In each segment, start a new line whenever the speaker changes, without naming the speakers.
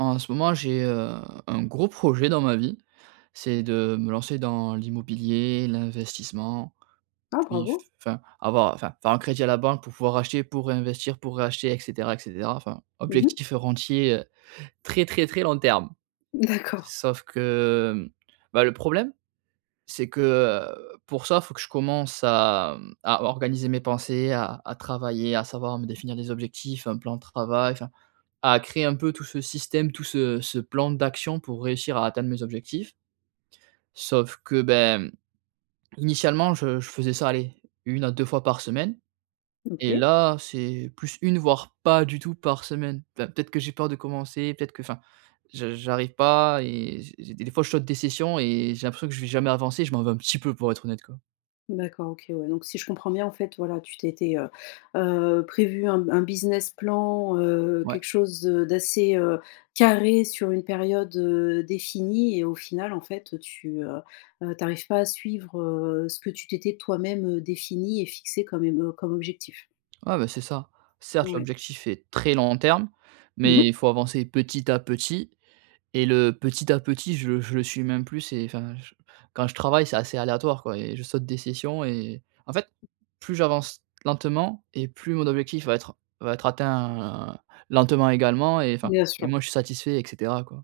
En ce moment j'ai, heu, un gros projet dans ma vie, c'est de me lancer dans l'immobilier, l'investissement,
Ah
puis, f
bravo.
enfin avoir, enfin, faire un crédit à la banque pour pouvoir acheter, pour réinvestir, pour réacheter, et cetera, et cetera, enfin,
Mmh mh.
objectif heu rentier, heu très, très, très long terme.
D'accord.
Sauf que, hem, bah le problème c'est que, heu, pour ça faut que je commence à, mmh, à organiser mes pensées, à à travailler, à savoir me définir des objectifs, un plan de travail. Enfin à créer un peu tout ce système, tout ce ce plan d'action pour réussir à atteindre mes objectifs sauf que, ben, mmh, initialement, je je faisais ça aller 1 à 2 fois par semaine, et
OK.
là, c'est plus 1 voire pas du tout par semaine. Enfin peut-être que j'ai peur de commencer, peut-être que, enfin, j j'arrive pas et j j des des fois je saute des sessions, et j'ai l'impression que je vais jamais avancer et je m'en veux un petit peu pour être honnête quoi.
D'accord, OK, ouais, donc, si je comprends bien en fait, voilà, tu t'étais, heu, heu, prévu un b un business plan, heu,
Ouais.
quelque chose, heu, d'assez, heu, carré sur une période, heu, définie, et au final en fait, heu, tu, heu, heu, tu arrives pas à suivre, heu, ce que tu t'étais toi-même, heu, défini et fixé comme em heu, comme objectif.
Ouais ben, c'est ça. Certes
Ouais.
l'objectif est très long terme,
Mmh
mais
mh.
il faut avancer petit à petit et le petit à petit je le je le suis même plus c'est enfin je quand je travaille c'est assez aléatoire quoi, et je saute des sessions et en fait plus j'avance lentement et plus mon objectif va être va être atteint lentement également et enfin,
Bien
et
sûr.
moins je suis satisfait et cetera, quoi.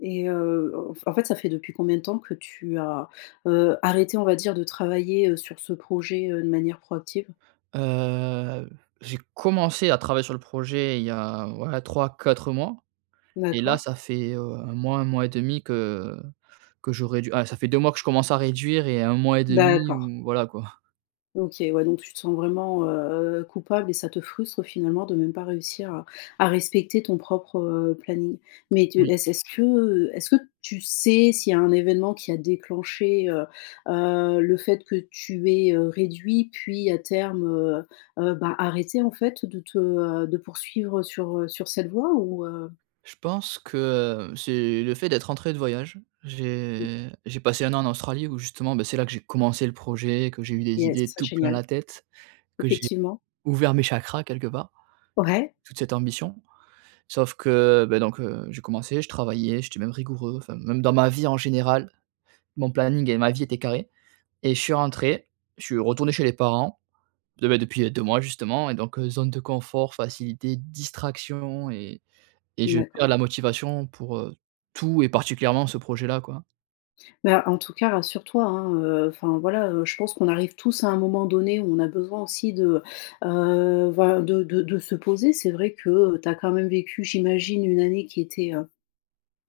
Et heu, en en fait, ça fait depuis combien de temps que tu as, heu, arrêté, on va dire, de travailler, heu, sur ce projet, heu, de manière proactive?
Heu, j'ai commencé à travailler sur le projet il y a, ouais, 3-4 mois, et là
D'accord.
ça fait, heu, 1-1,5 que que j'aurais dû heu, ça fait 2 mois que je commence à réduire et 1 mois et 1/2
D'accord.
ou, voilà quoi.
OK, ouais, donc tu te sens vraiment, heu, coupable et ça te frustre finalement de même pas réussir à à respecter ton propre, heu, planning mais tu
Moui.
est-ce est-ce que, heu, est-ce que tu sais s'il y a un événement qui a déclenché, heu heu, le fait que tu aies, heu, réduit puis à terme, heu heu, bah, arrêté en fait de te, heu, de poursuivre sur, heu, sur cette voie ou heu?
Je pense que, heu, c'est le fait d'être rentré de voyage.
Mmh.
J'ai j'ai passé 1 an en Australie où justement, ben, c'est là que j'ai commencé le projet, que j'ai eu des
Yes,
idées
ça,
tout plein la
génial.
tête, que j'ai
Effectivement.
ouvert mes chakras quelque part,
Ouais.
toute cette ambition sauf que, beh, donc heu, j'ai commencé, je travaillais, j'étais même rigoureux, enfin, même dans ma vie en général. Mon planning et ma vie était carré et je suis rentré, je suis retourné chez les parents, de ben, depuis 2 mois justement et donc heu, zone de confort, facilités, distractions et et je
D'accord.
perds la motivation pour, heu, tout et particulièrement ce projet-là, quoi.
Mais en tout cas, rassure-toi, hein, heu, enfin, voilà, heu, je pense qu'on arrive tous à un moment donné où on a besoin aussi de, heu, voilà, de de de se poser. C'est vrai que tu as quand même vécu, j'imagine, une année qui était, heu,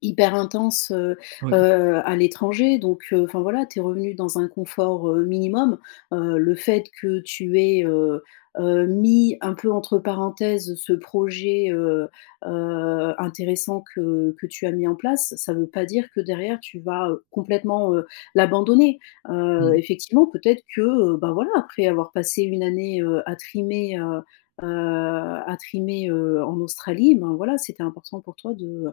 hyper intense, heu
Oui.
heu, à l'étranger, donc heu, enfin, voilà, tu es revenu dans un confort, heu, minimum, heu, le fait que tu aies, heu heu, mis un peu entre parenthèses ce projet, heu heu, intéressant que que tu as mis en place, ça veut pas dire que derrière tu vas, heu, complètement, heu, l'abandonner, heu,
Mmh.
effectivement, peut-être que, heu, ben, voilà, après avoir passé 1 année, heu, à trimer, heu heu, à trimer, heu, en Australie, ben voilà c'était important pour toi de,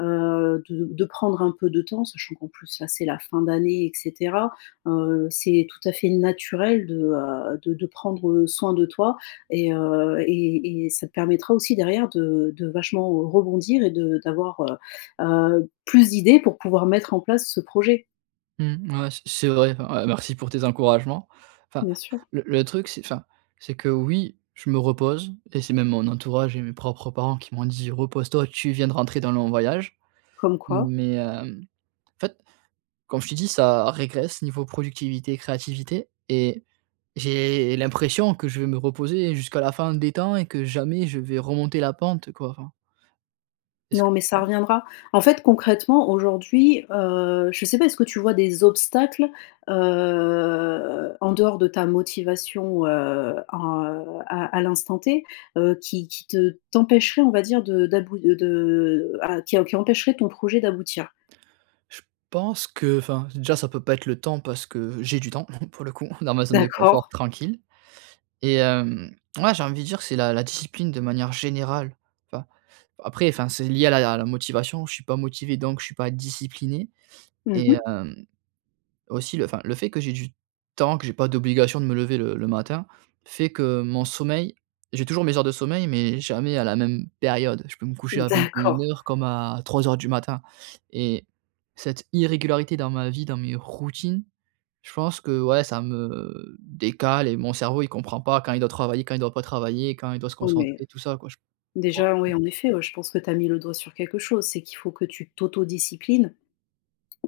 heu, de de prendre un peu de temps sachant qu'en plus là c'est la fin d'année et cetera, heu, c'est tout à fait naturel de, heu, de de prendre soin de toi et heu et et ça te permettra aussi derrière de de vachement rebondir et de d'avoir heu heu, plus d'idées pour pouvoir mettre en place ce projet.
Mmh, ouais, c c'est vrai, ouais, merci pour tes encouragements! Enfin
Bien sûr.
le le truc c'est, enfin, c'est que oui je me repose, et c'est même mon entourage et mes propres parents qui m'ont dit: «repose-toi, tu viens de rentrer d'un long voyage.»
Comme quoi?
mais heu, en fait, comme je t'ai dit, ça régresse niveau productivité, créativité et j'ai l'impression que je vais me reposer jusqu'à la fin des temps et que jamais je vais remonter la pente quoi, enfin Est ce que
Non, mais ça
ouais.
reviendra. En fait, concrètement, aujourd'hui, heu, je sais pas, est-ce que tu vois des obstacles, heu, en dehors de ta motivation, heu, en, heu, à à l'instant T, heu, qui qui te t'empêcherait, on va dire, de d'about heu, de, heu, ah, qui em qui empêcherait ton projet d'aboutir?
Je pense que enfin, déjà ça peut pas être le temps, parce que j'ai du temps, pour le coup, dans ma zone de confort
D'accord.
tranquille. Et heu, mouais, j'ai envie de dire, c'est la discipline de manière générale, enfin, après, enfin, c'est lié à la la motivation, je suis pas motivé donc je suis pas discipliné. Et
Mmh-mh.
hem, aussi le enfin le fait que j'ai du temps, que j'ai pas d'obligation de me lever le le matin, fait que mon sommeil j'ai toujours mes heures de sommeil mais jamais à la même période. Je peux me coucher à vingt-et-une
D'accord!
heures comme à 03:00 du matin, et cette irrégularité dans ma vie, dans mes routines, je pense que, ouais, ça me décale et mon cerveau il comprend pas quand il doit travailler, quand il doit pas travailler, quand il doit se
[unintelligible]
concentrer, tout ça quoi. J
Déjà, ouais,
[unintelligible]
en effet, je pense que tu as mis le doigt sur quelque chose, c'est qu'il faut que tu t'autodisciplines.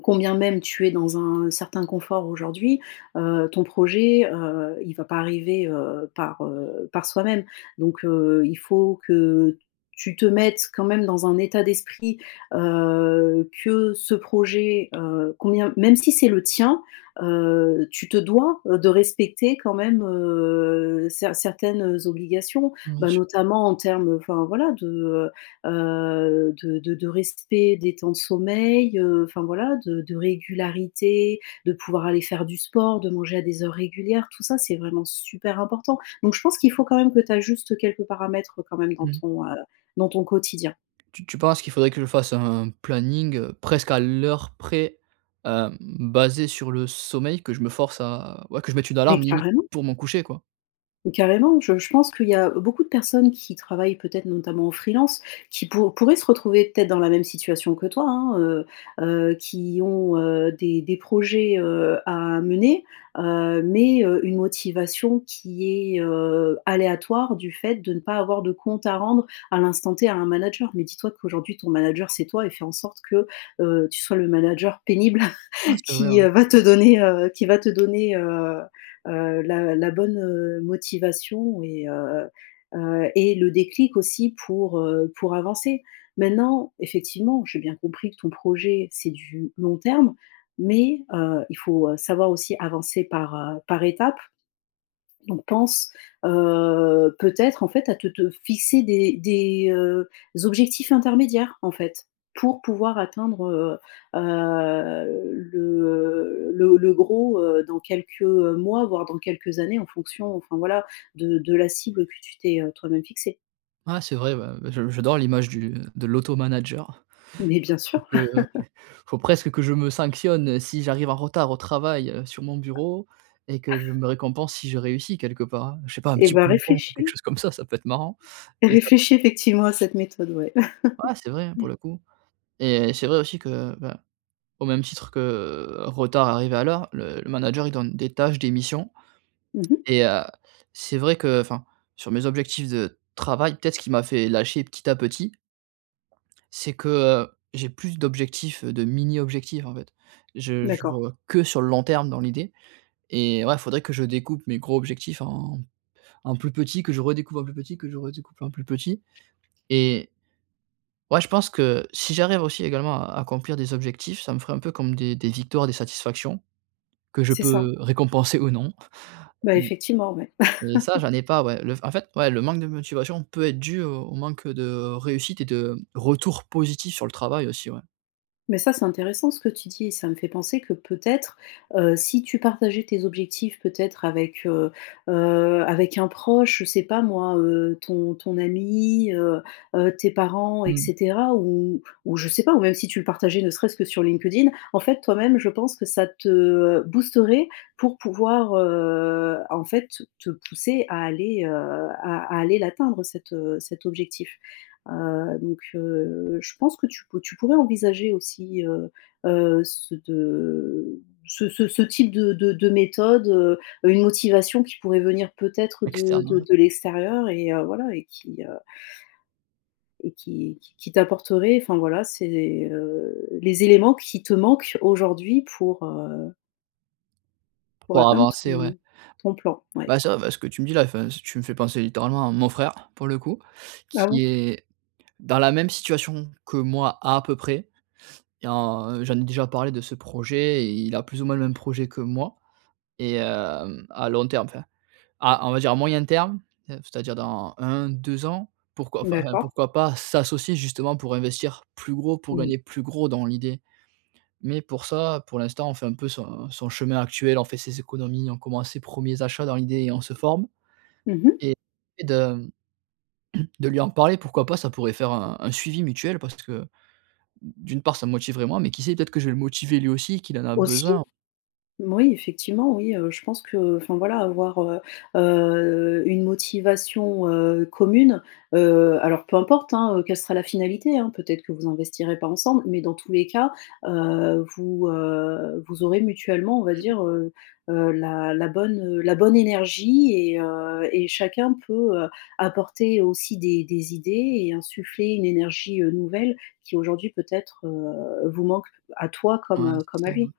Combien même tu es dans un certain confort aujourd'hui, heu, ton projet, heu, il va pas arriver, heu, par, heu, par soi-même. Donc heu, il faut que tu te mettes quand même dans un état d'esprit, heu, que ce projet, heu, combien même si c'est le tien, heu, tu te dois de respecter quand même, heu, cert certaines obligations.
Bien
Bah,
su
notamment en termes, enfin voilà, de, heu heu, de de de respect des temps de sommeil, heu, enfin voilà, de de régularité, de pouvoir aller faire du sport, de manger à des heures régulières, tout ça c'est vraiment super important. Donc je pense qu'il faut quand même que tu ajustes quelques paramètres, quand même, dans
Mmh.
ton, heu, dans ton quotidien.
Tu tu penses qu'il faudrait que je fasse un planning, heu, presque à l'heure près, hem, basé sur le sommeil? Que je me force à ouais, que je mette une
Mais
alarme, limite,
carrément!
pour mon coucher, quoi?
Carrément! Je je pense qu'il y a beaucoup de personnes qui travaillent, peut-être notamment en freelance, qui pou pourraient se retrouver peut-être dans la même situation que toi, hein, heu heu, qui ont, heu, des des projets, heu, à mener, heu, mais heu, une motivation qui est, heu, aléatoire, du fait de ne pas avoir de compte à rendre à l'instant T à un manager. Mais dis-toi qu'aujourd'hui, ton manager c'est toi, et fais en sorte que, heu, tu sois le manager pénible
Ah! C'est vrai,
qui
ouais.
va te donner, heu, qui va te donner, heu heu, la la bonne motivation et heu heu, et le déclic aussi pour, heu, pour avancer. Maintenant, effectivement, j'ai bien compris que ton projet, c'est du long terme, mais heu, il faut, heu, savoir aussi avancer par par étapes. Donc pense, heu, peut-être en fait, à te te fixer des des, heu, objectifs intermédiaires, en fait, pour pouvoir atteindre, heu heu, le, heu, le, heu, le gros, heu, dans quelques, heu, mois voire dans quelques années en fonction, enfin voilà, de de la cible que tu t'es toi même fixée.
Ouais! C'est vrai, ouais, j j'adore l'image du de l'auto manager.
Mais bien
Faut faut
sûr!
que faut presque que je me sanctionne si j'arrive en retard au travail sur mon bureau et que je me récompense si je réussis quelque part, hein, je sais pas, un
Eh
petit
bah
bonbon ou quelque
réfléchis.
chose comme ça, ça peut être marrant! Et ça [unintelligible]
Réfléchis, effectivement, à cette méthode, ouais.
Ouais, c'est vrai,
Mmh.
pour le coup, et c'est vrai aussi que, bah, au même titre que retard, arrivé à l'heure le manager il donne des tâches, des missions.
Mmh mh.
Et heu, c'est vrai que enfin, sur mes objectifs de travail peut-être ce qui m'a fait lâcher petit à petit c'est que, heu, j'ai plus d'objectifs, de mini objectifs, en fait. Je je
D'accord.
vois que, sur le long terme, dans l'idée, et ouais, faudrait que je découpe mes gros objectifs en en plus petit, que je redécoupe en plus petit, que je redécoupe en plus petit, et ouais, je pense que si j'arrive aussi, également, à accomplir des objectifs, ça me ferait un peu comme des des victoires, des satisfactions, que je
C'est ça.
peux récompenser ou non.
Bah,
M
effectivement, ouais.
mais ça, j'en ai pas, ouais. Le f en fait, ouais, le manque de motivation peut être dû au au manque de réussite, et de retour positif sur le travail aussi, ouais.
Mais ça, c'est intéressant ce que tu dis, et ça me fait penser que peut-être, heu, si tu partageais tes objectifs, peut-être avec, heu heu, avec un proche, je sais pas moi, heu, ton ton ami, heu heu, tes parents et
Mmh.
cetera. Ou ou je sais pas, ou même si tu le partageais ne serait-ce que sur LinkedIn. En fait toi-même je pense que ça te, heu, boosterait pour pouvoir, heu, en fait, te pousser à aller, heu, à à aller l'atteindre cet, heu, cet objectif. Heu, donc heu, je pense que tu pou tu pourrais envisager aussi, heu heu, ce de ce ce ce type de de de méthode, heu, une motivation qui pourrait venir peut-être de
Externe,
de
ouais.
de l'extérieur, et heu, voilà et qui heu et qui qui qui t'apporterait, enfin, voilà, c'est, heu, les éléments qui te manquent aujourd'hui, pour heu pour
Pour
atteindre
avancer, ouais
ton ton plan, ouais.
Bah c'est vrai, ben, ce que tu me dis là, enfin, si tu me fais penser littéralement à mon frère, pour le coup,
Ah
qui
bon?
est dans la même situation que moi à peu près, et en j'en ai déjà parlé de ce projet et il a plus ou moins le même projet que moi. Et hem, à long terme, enfin, à on va dire, à moyen terme, heu, f c'est-à-dire dans 1-2 ans, pourquoi, enfin,
D'accord.
pourquoi pas s'associer justement pour investir plus gros, pour
Oui.
gagner plus gros, dans l'idée. Mais pour ça, pour l'instant on fait un peu son son chemin actuel, on fait ses économies, on commence ses premiers achats, dans l'idée, et on se forme.
Mmh mh.
Et et de de lui en parler pourquoi pas ça pourrait faire un un suivi mutuel parce que, d'une part ça me motiverait moi, mais qui sait, peut-être que je vais le motiver lui aussi, qu'il en a
Aussi!
besoin.
Moui, effectivement, oui, heu, je pense que, enfin voilà avoir, heu heu, une motivation, heu, commune, heu, alors peu importe, hein, quelle sera la finalité, hein, peut-être que vous investirez pas ensemble. Mais dans tous les cas, heu, vous, heu, vous aurez mutuellement on va
Mmh mh.
dire, heu heu, la la bonne la bonne énergie, et heu, et chacun peut apporter aussi des des idées et insuffler une énergie, heu, nouvelle, qui aujourd'hui peut-être, heu, vous manque à toi
Ouais,
comme comme
c'est
à
ça, ouais.
lui.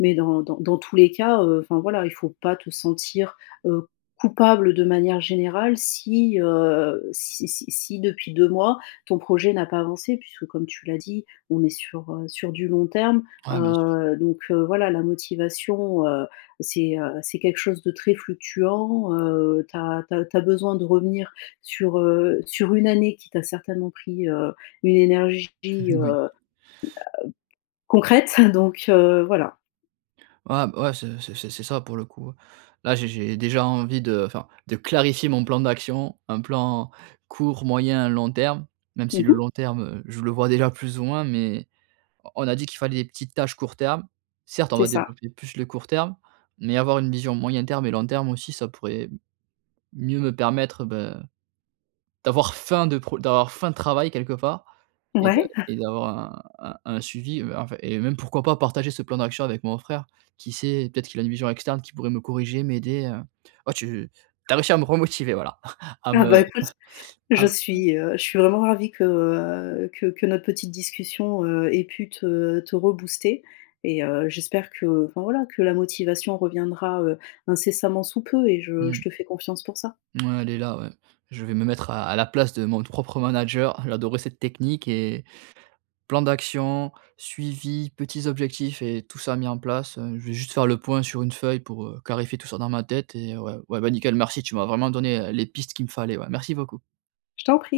Mais dans dans dans tous les cas, heu, enfin voilà, il faut pas te sentir, heu, coupable de manière générale si, heu, si si si depuis 2 mois, ton projet n'a pas avancé puisque comme tu l'as dit, on est sur, heu, sur du long terme.
Ouais, bien sûr.
Heu, donc voilà, la motivation, heu, c'est, heu, c'est quelque chose de très fluctuant, heu, tu as tu as tu as besoin de revenir sur, heu, sur une année qui t'a certainement pris, heu, une énergie,
Oui.
heu, concrète, donc voilà.
Ah bah ouais, c'est c'est c'est c'est ça pour le coup. Là, j'ai j'ai déjà envie de, enfin, de clarifier mon plan d'action. Un plan court, moyen, long terme. Même si
Mmh
le
mh.
long terme, je le vois déjà plus ou moins mais on on a dit qu'il fallait des petites tâches court terme. Certes on
C'est
va
ça.
développer plus le court terme mais avoir une vision moyen terme et long terme aussi ça pourrait mieux me permettre, bah, d'avoir faim de pro d'avoir faim de travail quelque part. Et de
Ouais.
et d'avoir un un un suivi, enfin et même pourquoi pas partager ce plan d'action avec mon frère, qui sait? Peut-être qu'il a une vision externe qui pourrait me corriger m'aider, heu, heu, tu tu as réussi à me remotiver, voilà, à
Ah
me
bah écoute je
à
suis, heu, je suis vraiment ravie que, heu, que que notre petite discussion, heu, ait pu te te rebooster. Et heu, j'espère que, enfin, voilà, que la motivation reviendra, heu, incessamment sous peu et je je
Mmh.
te fais confiance pour ça.
Ouais, elle est là, ouais. Je vais me mettre à à la place de mon t propre manager. Elle adorait cette technique et plan d'action, suivi, petits objectifs et tout ça mis en place, heu, je vais juste faire le point sur une feuille pour, heu, clarifier tout ça dans ma tête. Et ouais, ouais, bah, nickel, merci, tu m'as vraiment donné, heu, les pistes qu'il me fallait, ouais, merci beaucoup.
Je t'en prie.